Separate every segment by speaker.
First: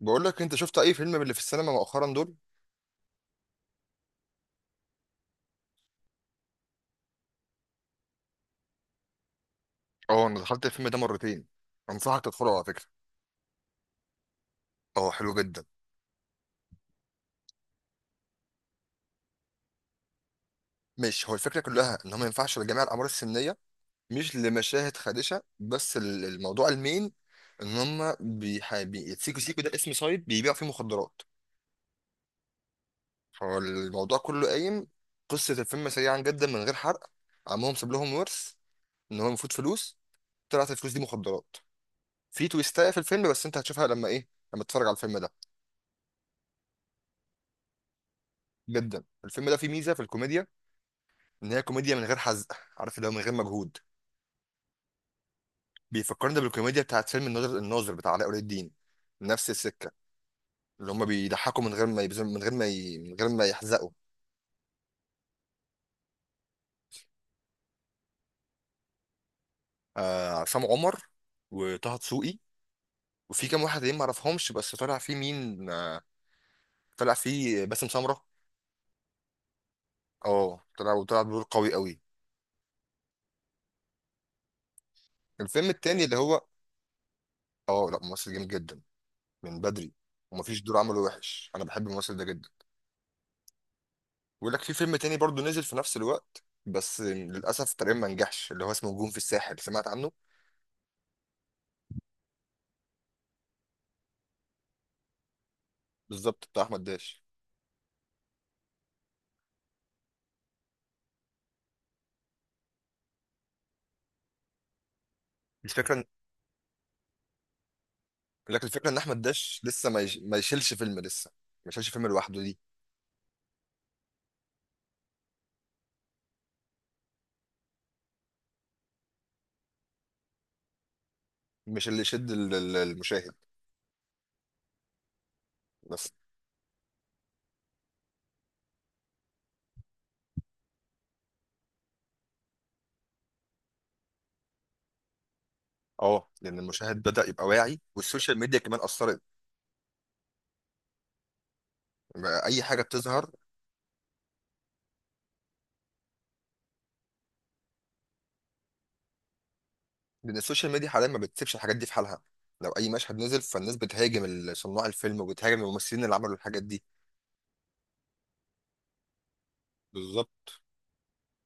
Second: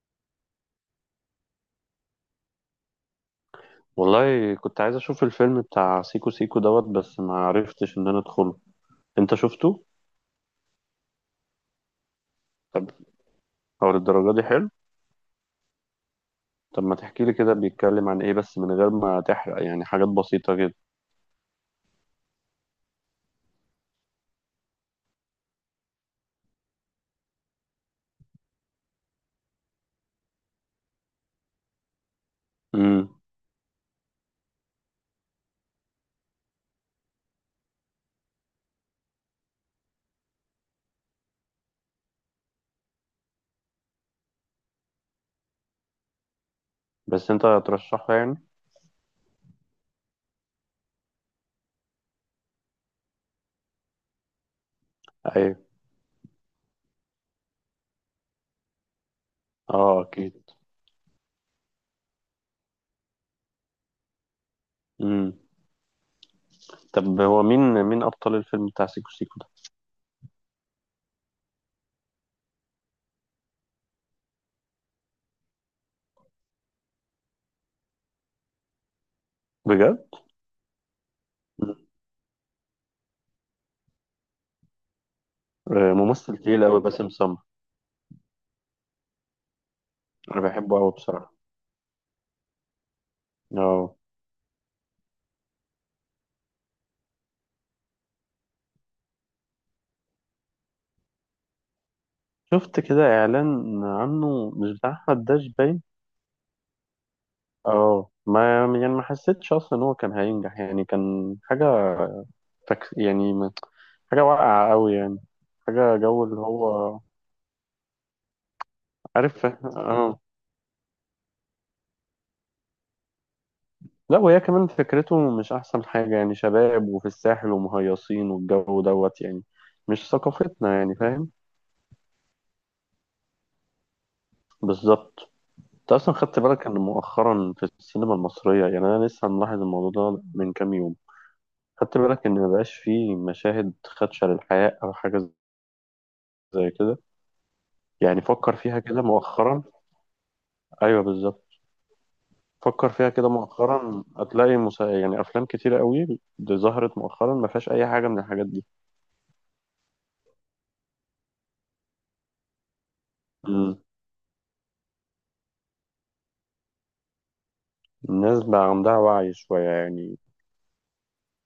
Speaker 1: بقول لك انت شفت اي فيلم من اللي في السينما مؤخرا دول؟
Speaker 2: والله كنت عايز اشوف الفيلم بتاع سيكو سيكو دوت، بس ما عرفتش ان انا ادخله. انت شفته؟
Speaker 1: اه انا دخلت الفيلم ده مرتين. انصحك تدخله على فكره.
Speaker 2: طب هو للدرجه دي حلو؟
Speaker 1: اه حلو جدا.
Speaker 2: طب ما تحكي لي كده، بيتكلم عن ايه؟ بس من غير ما تحرق يعني، حاجات بسيطه كده.
Speaker 1: مش هو الفكره كلها ان هو ما ينفعش لجميع الاعمار السنيه؟ مش لمشاهد خادشه، بس الموضوع المين، ان هم سيكو سيكو ده اسم سايب بيبيع فيه مخدرات.
Speaker 2: امم.
Speaker 1: فالموضوع كله قايم. قصه الفيلم سريعا جدا من غير حرق: عمهم ساب لهم ورث، ان هو المفروض فلوس، طلعت الفلوس دي مخدرات. في تويستايه في الفيلم بس انت هتشوفها لما ايه، لما تتفرج على الفيلم ده.
Speaker 2: بس انت ترشحه يعني؟
Speaker 1: جدا الفيلم ده فيه ميزه في الكوميديا، ان هي كوميديا من غير حزق، عارف اللي هو، من غير مجهود.
Speaker 2: ايوه،
Speaker 1: بيفكرني بالكوميديا بتاعت فيلم الناظر بتاع علاء ولي الدين، نفس السكه.
Speaker 2: اه اكيد.
Speaker 1: اللي هم بيضحكوا من غير ما يبذلوا، من غير ما من غير ما يحزقوا.
Speaker 2: امم. طب هو مين ابطال الفيلم بتاع سيكو سيكو ده؟
Speaker 1: عصام عمر، وطه دسوقي، وفي كام واحد تانيين ما اعرفهمش، بس طلع فيه مين؟ طلع فيه باسم سمره.
Speaker 2: بجد؟
Speaker 1: اه، طلع وطلع بدور قوي
Speaker 2: مم.
Speaker 1: قوي. الفيلم
Speaker 2: آه،
Speaker 1: التاني اللي
Speaker 2: ممثل
Speaker 1: هو.
Speaker 2: تقيل قوي باسم سمرة.
Speaker 1: اه لا، ممثل جامد جدا، من بدري،
Speaker 2: انا
Speaker 1: ومفيش دور
Speaker 2: بحبه قوي
Speaker 1: عمله
Speaker 2: بصراحه.
Speaker 1: وحش، انا بحب الممثل ده جدا.
Speaker 2: اه.
Speaker 1: بيقول لك في فيلم تاني برضو نزل في نفس الوقت، بس للاسف تقريبا ما نجحش، اللي هو اسمه نجوم في الساحل، سمعت عنه؟
Speaker 2: شفت كده اعلان عنه مش بتاع احمد داش باين.
Speaker 1: بالظبط، بتاع احمد داش.
Speaker 2: اه، ما يعني ما حسيتش اصلا ان هو كان هينجح يعني، كان حاجه يعني حاجه واقعه قوي يعني.
Speaker 1: الفكره
Speaker 2: حاجه
Speaker 1: إن-
Speaker 2: جو اللي هو.
Speaker 1: لكن الفكره ان احمد
Speaker 2: عارف،
Speaker 1: داش لسه
Speaker 2: اه.
Speaker 1: ما يشيلش فيلم لسه، ما يشيلش فيلم لوحده دي.
Speaker 2: لا، وهي كمان فكرته مش احسن حاجه يعني، شباب وفي الساحل ومهيصين والجو دوت يعني. مش ثقافتنا يعني، فاهم.
Speaker 1: مش اللي يشد المشاهد.
Speaker 2: بالظبط. انت
Speaker 1: بس
Speaker 2: اصلا خدت بالك ان مؤخرا في السينما المصريه، يعني انا لسه ملاحظ الموضوع ده من كام يوم؟ خدت بالك ان مبقاش فيه مشاهد خدشه للحياه او حاجه؟
Speaker 1: اه، لان
Speaker 2: زي
Speaker 1: المشاهد
Speaker 2: كده.
Speaker 1: بدا يبقى واعي،
Speaker 2: يعني
Speaker 1: والسوشيال
Speaker 2: فكر
Speaker 1: ميديا
Speaker 2: فيها
Speaker 1: كمان
Speaker 2: كده
Speaker 1: اثرت،
Speaker 2: مؤخرا. ايوه بالظبط.
Speaker 1: بقى اي حاجه
Speaker 2: فكر فيها كده
Speaker 1: بتظهر،
Speaker 2: مؤخرا هتلاقي يعني افلام كتيره قوي دي ظهرت مؤخرا ما فيهاش اي حاجه من الحاجات دي.
Speaker 1: لان السوشيال ميديا حاليا ما بتسيبش الحاجات دي في حالها، لو اي مشهد نزل فالناس
Speaker 2: مم.
Speaker 1: بتهاجم صناع الفيلم وبتهاجم الممثلين اللي عملوا الحاجات دي.
Speaker 2: الناس بقى عندها وعي شويه يعني.
Speaker 1: بالظبط.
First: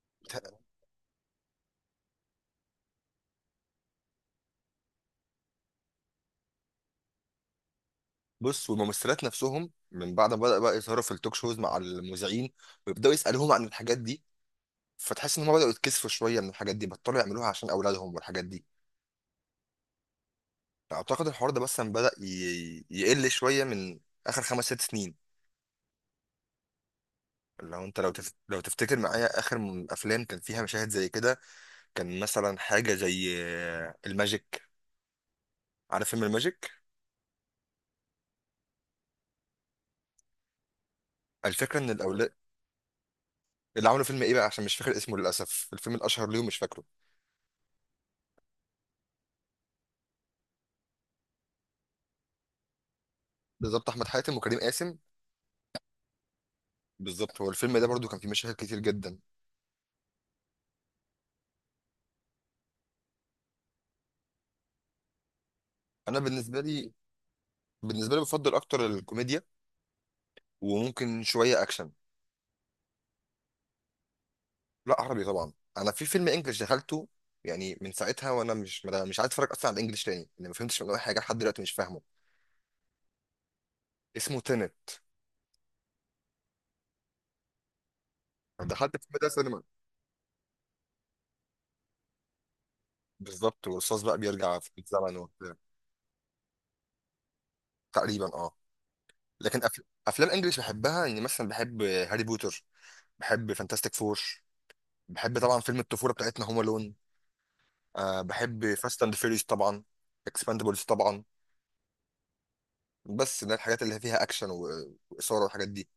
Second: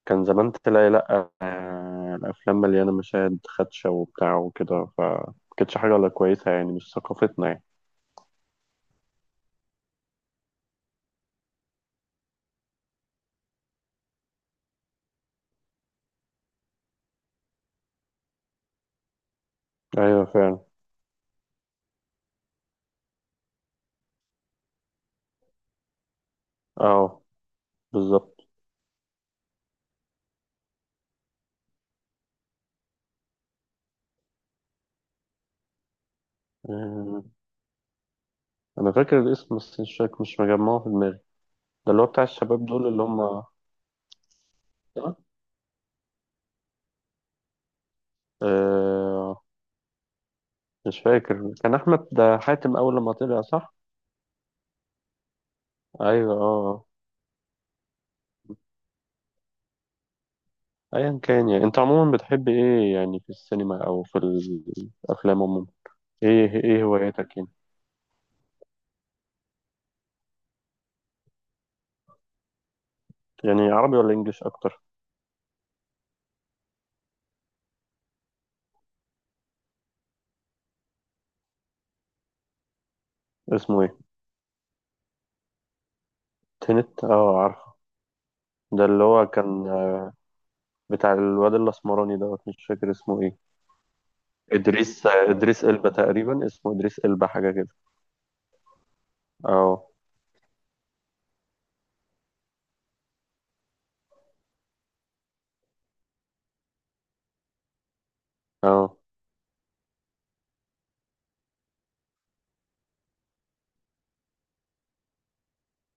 Speaker 2: كان زمان تلاقي، لا آه، الافلام مليانه مشاهد خدشه وبتاع وكده، ف ما كانتش حاجه ولا كويسه يعني، مش ثقافتنا يعني.
Speaker 1: بص، والممثلات نفسهم من بعد ما بدأ بقى يظهروا في التوك شوز مع المذيعين ويبدأوا يسألوهم عن الحاجات دي، فتحس ان هم بدأوا يتكسفوا شوية من الحاجات دي، بطلوا يعملوها عشان أولادهم والحاجات دي.
Speaker 2: ايوه فعلا.
Speaker 1: أعتقد الحوار ده مثلا بدأ يقل شوية من آخر خمس ست سنين.
Speaker 2: اه.
Speaker 1: لو انت
Speaker 2: بالظبط.
Speaker 1: لو تفتكر معايا آخر أفلام كان فيها مشاهد زي كده، كان مثلا حاجة زي الماجيك. عارف فيلم الماجيك؟
Speaker 2: آه، انا فاكر الاسم بس مش فاكر، مش مجمعه في دماغي.
Speaker 1: الفكرة ان
Speaker 2: ده اللي هو بتاع
Speaker 1: الأولاد
Speaker 2: الشباب دول اللي هم.
Speaker 1: اللي عملوا فيلم ايه بقى، عشان مش فاكر اسمه للأسف، الفيلم الأشهر ليهم مش فاكره.
Speaker 2: آه، مش فاكر، كان احمد حاتم اول لما طلع، صح؟
Speaker 1: بالظبط، أحمد حاتم وكريم قاسم.
Speaker 2: ايوه اه آه.
Speaker 1: بالظبط، هو الفيلم ده برضو كان فيه مشاهد كتير جدا.
Speaker 2: ايا كان، يعني انت عموما بتحب ايه يعني في السينما او في الافلام عموما؟
Speaker 1: انا بالنسبه
Speaker 2: ايه
Speaker 1: لي
Speaker 2: هواياتك يعني؟
Speaker 1: بالنسبه لي بفضل اكتر الكوميديا، وممكن شويه اكشن.
Speaker 2: يعني عربي ولا انجليش اكتر؟
Speaker 1: لا عربي طبعا، انا في فيلم انجلش دخلته، يعني من ساعتها وانا مش عايز اتفرج اصلا على الانجليش تاني، لان ما فهمتش منه اي حاجه، لحد دلوقتي مش فاهمه.
Speaker 2: اسمه ايه؟
Speaker 1: اسمه تينت،
Speaker 2: تنت، اه عارفه. ده
Speaker 1: دخلت
Speaker 2: اللي
Speaker 1: الفيلم
Speaker 2: هو
Speaker 1: ده سينما.
Speaker 2: كان بتاع الواد الاسمراني دوت، مش فاكر اسمه ايه.
Speaker 1: بالظبط، والرصاص بقى بيرجع في
Speaker 2: ادريس
Speaker 1: الزمن وبتاع.
Speaker 2: ادريس البا تقريبا، اسمه ادريس البا حاجه كده.
Speaker 1: تقريبا اه. لكن أف...
Speaker 2: اه
Speaker 1: افلام انجلش بحبها، يعني مثلا بحب هاري بوتر، بحب فانتاستيك فور، بحب طبعا فيلم الطفوله بتاعتنا هوم الون، بحب
Speaker 2: اه،
Speaker 1: فاست اند فيريوس طبعا، اكسباندبلز طبعا. بس ده الحاجات اللي فيها اكشن واثاره والحاجات دي.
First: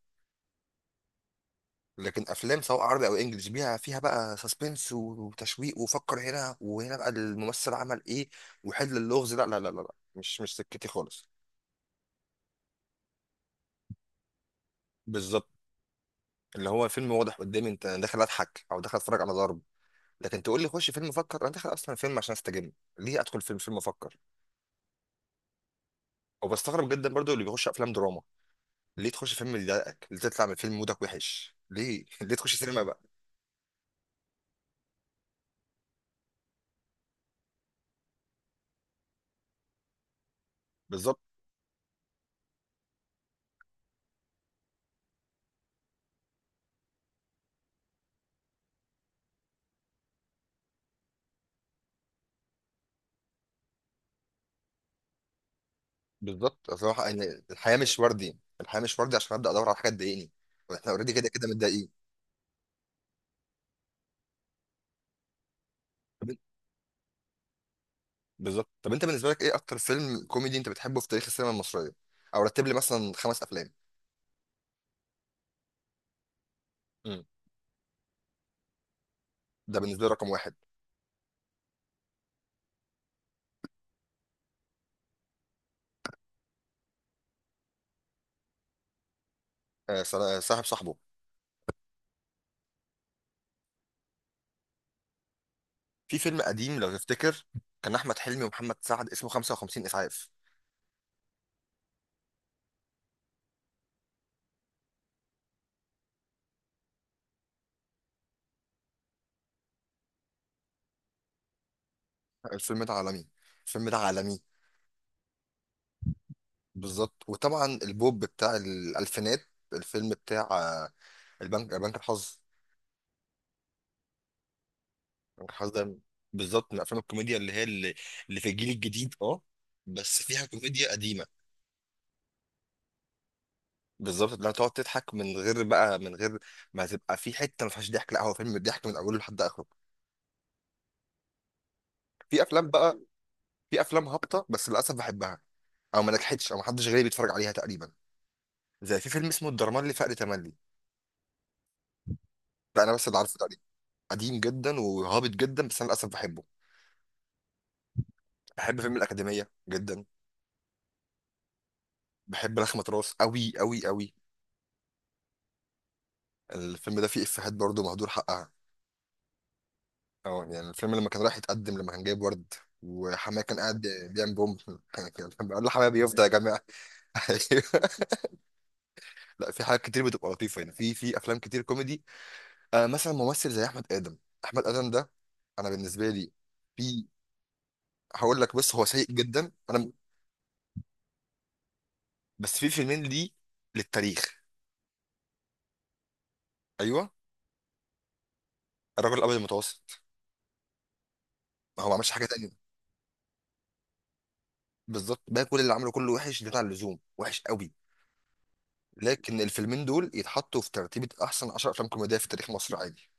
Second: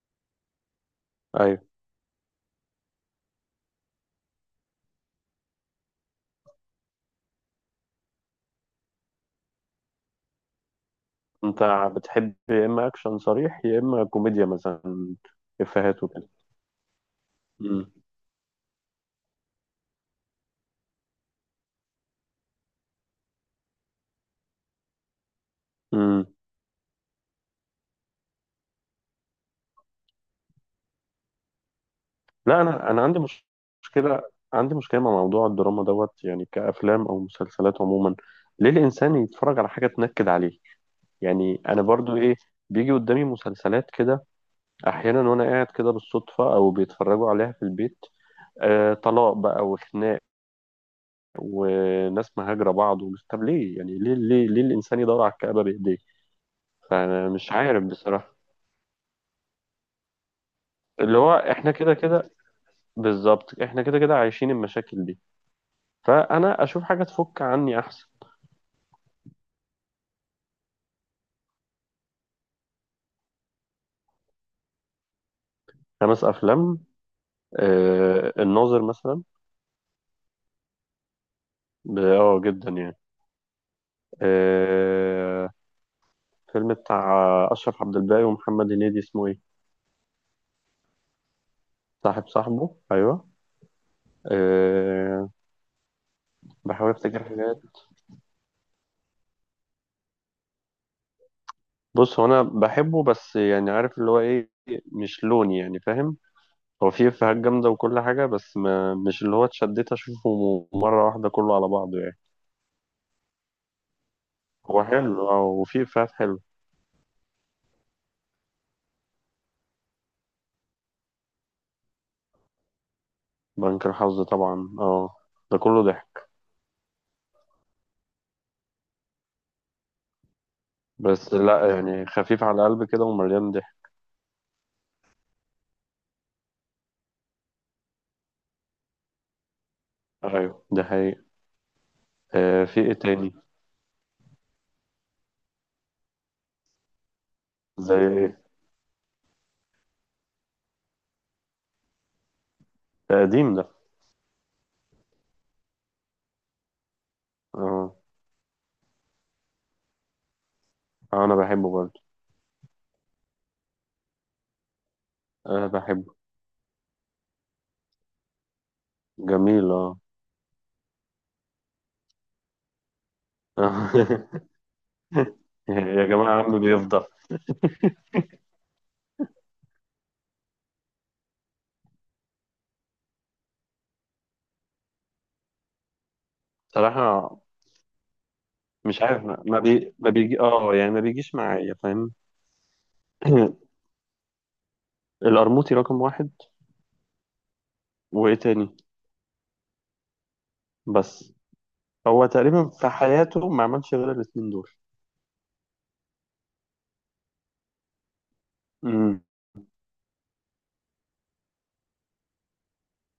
Speaker 2: ايوه.
Speaker 1: لكن افلام سواء عربي او انجلش بيها فيها بقى سسبنس وتشويق، وفكر هنا وهنا بقى الممثل عمل ايه وحل اللغز. لا لا لا لا لا. مش سكتي خالص.
Speaker 2: انت بتحب يا اما اكشن صريح يا اما كوميديا مثلا؟
Speaker 1: بالظبط،
Speaker 2: افيهات وكده.
Speaker 1: اللي هو فيلم واضح قدامي، انت داخل اضحك او داخل اتفرج على ضرب، لكن تقول لي خش فيلم افكر، انا داخل اصلا فيلم عشان استجم، ليه ادخل فيلم افكر؟
Speaker 2: امم.
Speaker 1: وبستغرب جدا برضو اللي بيخش افلام دراما، ليه تخش فيلم يضايقك؟ ليه تطلع من فيلم مودك وحش؟ ليه ليه تخش
Speaker 2: لا،
Speaker 1: سينما
Speaker 2: انا
Speaker 1: بقى؟
Speaker 2: انا عندي مشكله. عندي مشكله مع موضوع الدراما دوت يعني، كافلام او مسلسلات عموما. ليه الانسان يتفرج على حاجه تنكد عليه؟
Speaker 1: بالظبط.
Speaker 2: يعني انا برضو ايه، بيجي قدامي مسلسلات كده احيانا وانا قاعد كده بالصدفه، او بيتفرجوا عليها في البيت. آه، طلاق بقى وخناق وناس مهاجره بعض ومش، طب ليه يعني؟ ليه ليه ليه الانسان يدور على الكآبه بايديه؟
Speaker 1: بالظبط، صراحه
Speaker 2: فانا
Speaker 1: يعني،
Speaker 2: مش
Speaker 1: الحياه
Speaker 2: عارف
Speaker 1: مش
Speaker 2: بصراحه.
Speaker 1: وردي الحياه مش وردي عشان ابدا ادور على حاجه تضايقني، واحنا اوريدي
Speaker 2: اللي
Speaker 1: كده
Speaker 2: هو
Speaker 1: كده
Speaker 2: احنا
Speaker 1: متضايقين.
Speaker 2: كده كده. بالظبط، احنا كده كده عايشين المشاكل دي.
Speaker 1: طب إنت-
Speaker 2: فانا اشوف حاجه تفك عني احسن.
Speaker 1: بالظبط، طب انت بالنسبه لك ايه اكتر فيلم كوميدي انت بتحبه في تاريخ السينما المصريه؟ او رتب لي مثلا خمس افلام.
Speaker 2: خمس أفلام.
Speaker 1: مم.
Speaker 2: آه، الناظر مثلا.
Speaker 1: ده بالنسبه لي رقم واحد.
Speaker 2: اه جدا يعني. آه. فيلم بتاع أشرف عبد الباقي ومحمد هنيدي، اسمه إيه؟
Speaker 1: صاحب صاحبه.
Speaker 2: صاحب صاحبه، أيوه. آه.
Speaker 1: في فيلم قديم
Speaker 2: بحاول
Speaker 1: لو
Speaker 2: أفتكر
Speaker 1: تفتكر،
Speaker 2: حاجات.
Speaker 1: كان احمد حلمي ومحمد سعد اسمه 55 اسعاف.
Speaker 2: بص، هو أنا بحبه بس يعني، عارف اللي هو إيه؟ مش لوني يعني، فاهم. هو فيه إفيهات جامدة وكل حاجة، بس ما مش اللي هو اتشديت أشوفه مرة واحدة كله على بعضه يعني.
Speaker 1: الفيلم ده عالمي، الفيلم ده عالمي.
Speaker 2: هو حلو اه، وفيه إفيهات حلوة.
Speaker 1: بالظبط، وطبعا البوب بتاع الالفينات، الفيلم بتاع آه، البنك بنك الحظ.
Speaker 2: بنك الحظ، طبعا اه.
Speaker 1: بنك
Speaker 2: ده
Speaker 1: الحظ
Speaker 2: كله
Speaker 1: ده
Speaker 2: ضحك.
Speaker 1: بالظبط من افلام الكوميديا اللي هي اللي في الجيل الجديد، اه بس فيها كوميديا قديمه.
Speaker 2: بس لا يعني، خفيف على القلب كده ومليان ضحك.
Speaker 1: بالظبط، اللي هتقعد تضحك من غير ما تبقى في حته ما فيهاش ضحك، لا هو فيلم ضحك من اوله لحد اخره.
Speaker 2: ايوه ده حقيقي.
Speaker 1: في
Speaker 2: آه،
Speaker 1: افلام
Speaker 2: في ايه
Speaker 1: بقى،
Speaker 2: تاني؟
Speaker 1: في افلام هابطه بس للاسف بحبها، او ما نجحتش او ما حدش غيري بيتفرج عليها تقريبا،
Speaker 2: زي ايه؟
Speaker 1: زي في فيلم اسمه الدرمان لفقر تملي، ده انا بس
Speaker 2: ده
Speaker 1: اللي عارفه
Speaker 2: قديم
Speaker 1: تقريبا،
Speaker 2: ده.
Speaker 1: قديم جدا وهابط جدا بس انا للاسف بحبه.
Speaker 2: اه.
Speaker 1: بحب فيلم الأكاديمية جدا.
Speaker 2: آه، انا بحبه برضه.
Speaker 1: بحب لخمة راس أوي أوي أوي.
Speaker 2: انا بحبه.
Speaker 1: الفيلم ده فيه إفيهات برضه مهدور حقها،
Speaker 2: جميل، اه.
Speaker 1: اه يعني الفيلم لما كان رايح يتقدم، لما كان جايب ورد وحماه كان قاعد بيعمل بوم كان كان بيقول له حماه،
Speaker 2: يا
Speaker 1: بيفضى يا
Speaker 2: جماعة
Speaker 1: جماعة.
Speaker 2: عم بيفضل.
Speaker 1: أيوه. لا، في حاجات كتير بتبقى لطيفة، يعني في أفلام كتير كوميدي، مثلا ممثل زي أحمد آدم. أحمد آدم ده، أنا بالنسبة لي في
Speaker 2: صراحة.
Speaker 1: هقول لك، بس هو
Speaker 2: مش
Speaker 1: سيء
Speaker 2: عارف، ما
Speaker 1: جدا
Speaker 2: ما
Speaker 1: أنا.
Speaker 2: بي ما بيجي يعني، ما بيجيش معايا، فاهم.
Speaker 1: بس في فيلمين ليه للتاريخ.
Speaker 2: القرموطي رقم واحد.
Speaker 1: أيوه،
Speaker 2: وايه تاني؟
Speaker 1: الرجل الأبيض المتوسط.
Speaker 2: بس.
Speaker 1: ما هو ما عملش حاجة
Speaker 2: هو
Speaker 1: تانية.
Speaker 2: تقريبا في حياته ما عملش غير الاتنين دول.
Speaker 1: بالظبط، بقى كل اللي عمله كله وحش، زيادة عن اللزوم وحش قوي،
Speaker 2: امم.
Speaker 1: لكن الفيلمين دول يتحطوا في ترتيبة أحسن 10 أفلام كوميدية في تاريخ مصر عادي.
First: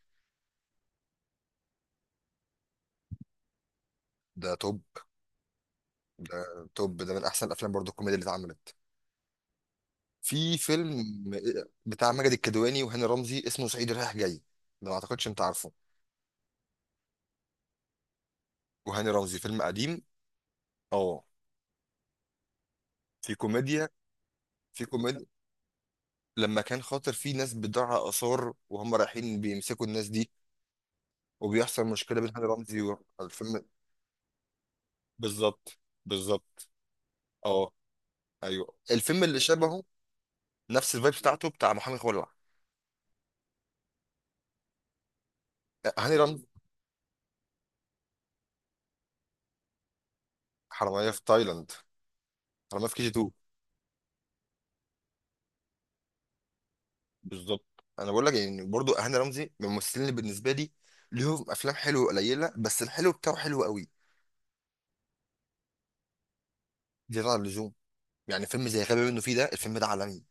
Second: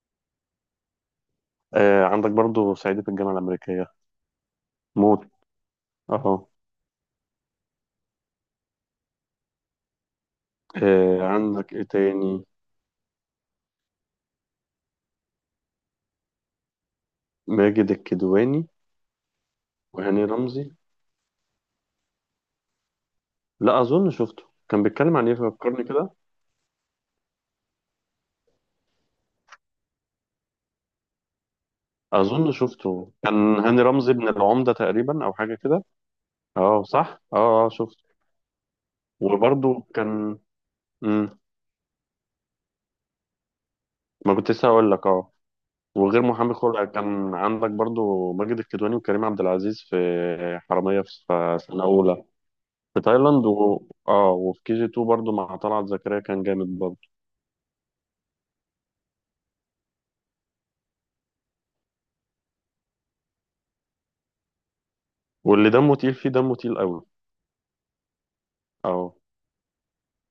Speaker 2: آه، عندك برضه صعيدي في الجامعة الأمريكية.
Speaker 1: ده توب،
Speaker 2: موت. اه.
Speaker 1: ده توب، ده من أحسن الأفلام برضه الكوميديا اللي اتعملت. في فيلم
Speaker 2: آه، عندك ايه
Speaker 1: بتاع ماجد
Speaker 2: تاني؟
Speaker 1: الكدواني وهاني رمزي اسمه صعيدي رايح جاي، ده ما أعتقدش أنت عارفه،
Speaker 2: ماجد الكدواني
Speaker 1: وهاني رمزي فيلم قديم،
Speaker 2: وهاني رمزي.
Speaker 1: أه، في
Speaker 2: لا،
Speaker 1: كوميديا
Speaker 2: اظن شفته. كان
Speaker 1: في
Speaker 2: بيتكلم
Speaker 1: كوميديا
Speaker 2: عن ايه فكرني كده؟
Speaker 1: لما كان خاطر في ناس بتضيع آثار، وهم رايحين بيمسكوا الناس دي، وبيحصل مشكلة بين هاني
Speaker 2: اظن
Speaker 1: رمزي
Speaker 2: شفته كان
Speaker 1: والفيلم.
Speaker 2: هاني رمزي ابن العمدة تقريبا، او حاجة
Speaker 1: بالظبط،
Speaker 2: كده.
Speaker 1: بالظبط،
Speaker 2: اه صح، اه اه
Speaker 1: اه،
Speaker 2: شفته.
Speaker 1: ايوه، الفيلم اللي شبهه
Speaker 2: وبرضو كان.
Speaker 1: نفس الفايب
Speaker 2: مم.
Speaker 1: بتاعته بتاع محامي خلع.
Speaker 2: ما كنت لسه هقول لك، اه.
Speaker 1: هاني
Speaker 2: وغير
Speaker 1: رمزي،
Speaker 2: محامي خلع، كان عندك برضو ماجد الكدواني وكريم عبد العزيز في حرامية، في
Speaker 1: حراميه في
Speaker 2: في
Speaker 1: تايلاند،
Speaker 2: سنة أولى،
Speaker 1: حراميه في
Speaker 2: في
Speaker 1: كي جي 2.
Speaker 2: تايلاند اه وفي كي جي 2 برضو مع طلعت زكريا، كان جامد برضو.
Speaker 1: بالظبط، انا بقول لك يعني برضو هاني رمزي من الممثلين اللي بالنسبه لي ليهم افلام حلوه قليله، بس الحلو بتاعه حلو قوي
Speaker 2: واللي دمه تقيل فيه، دمه تقيل قوي.
Speaker 1: زياده عن اللزوم. يعني فيلم زي غبي
Speaker 2: اه
Speaker 1: منه فيه، ده الفيلم ده عالمي،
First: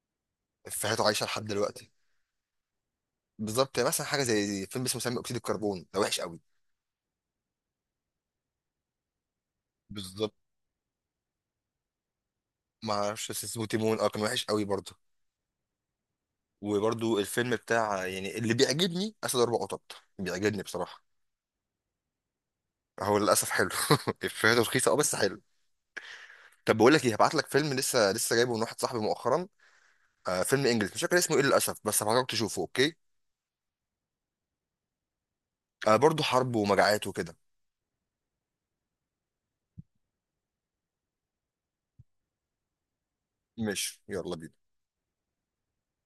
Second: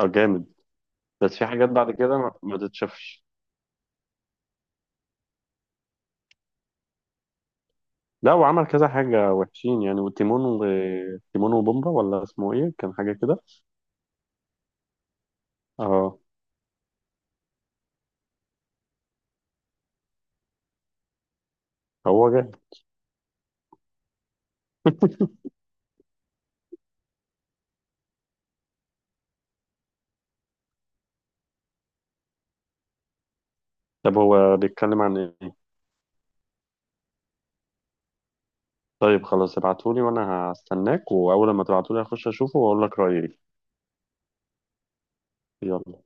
Speaker 2: اه، جامد.
Speaker 1: افيهاته عايشه
Speaker 2: بس
Speaker 1: لحد
Speaker 2: في حاجات
Speaker 1: دلوقتي.
Speaker 2: بعد كده ما تتشافش.
Speaker 1: بالظبط، يعني مثلا حاجه زي فيلم اسمه ثاني اكسيد الكربون ده وحش قوي.
Speaker 2: لا، وعمل كذا حاجة وحشين يعني،
Speaker 1: بالظبط،
Speaker 2: تيمون وبومبا، ولا اسمه ايه،
Speaker 1: ما
Speaker 2: كان حاجة
Speaker 1: اعرفش
Speaker 2: كده.
Speaker 1: بس اسمه تيمون، اه، كان وحش قوي برضه.
Speaker 2: اه.
Speaker 1: وبرضه الفيلم بتاع يعني اللي بيعجبني اسد اربع قطط، بيعجبني بصراحه،
Speaker 2: هو جاي.
Speaker 1: هو للاسف حلو. افيهاته رخيصه اه، بس حلو. طب بقول لك ايه، هبعت لك فيلم لسه لسه جايبه من واحد صاحبي مؤخرا، فيلم انجلش مش فاكر اسمه ايه للاسف، بس هبعتك تشوفه، اوكي؟
Speaker 2: طب هو بيتكلم عن ايه؟
Speaker 1: برضه حرب ومجاعات وكده.
Speaker 2: طيب خلاص ابعتولي، وانا هستناك واول ما تبعتولي هخش اشوفه واقول لك رأيي إيه.
Speaker 1: ماشي، يلا بينا.
Speaker 2: يلا.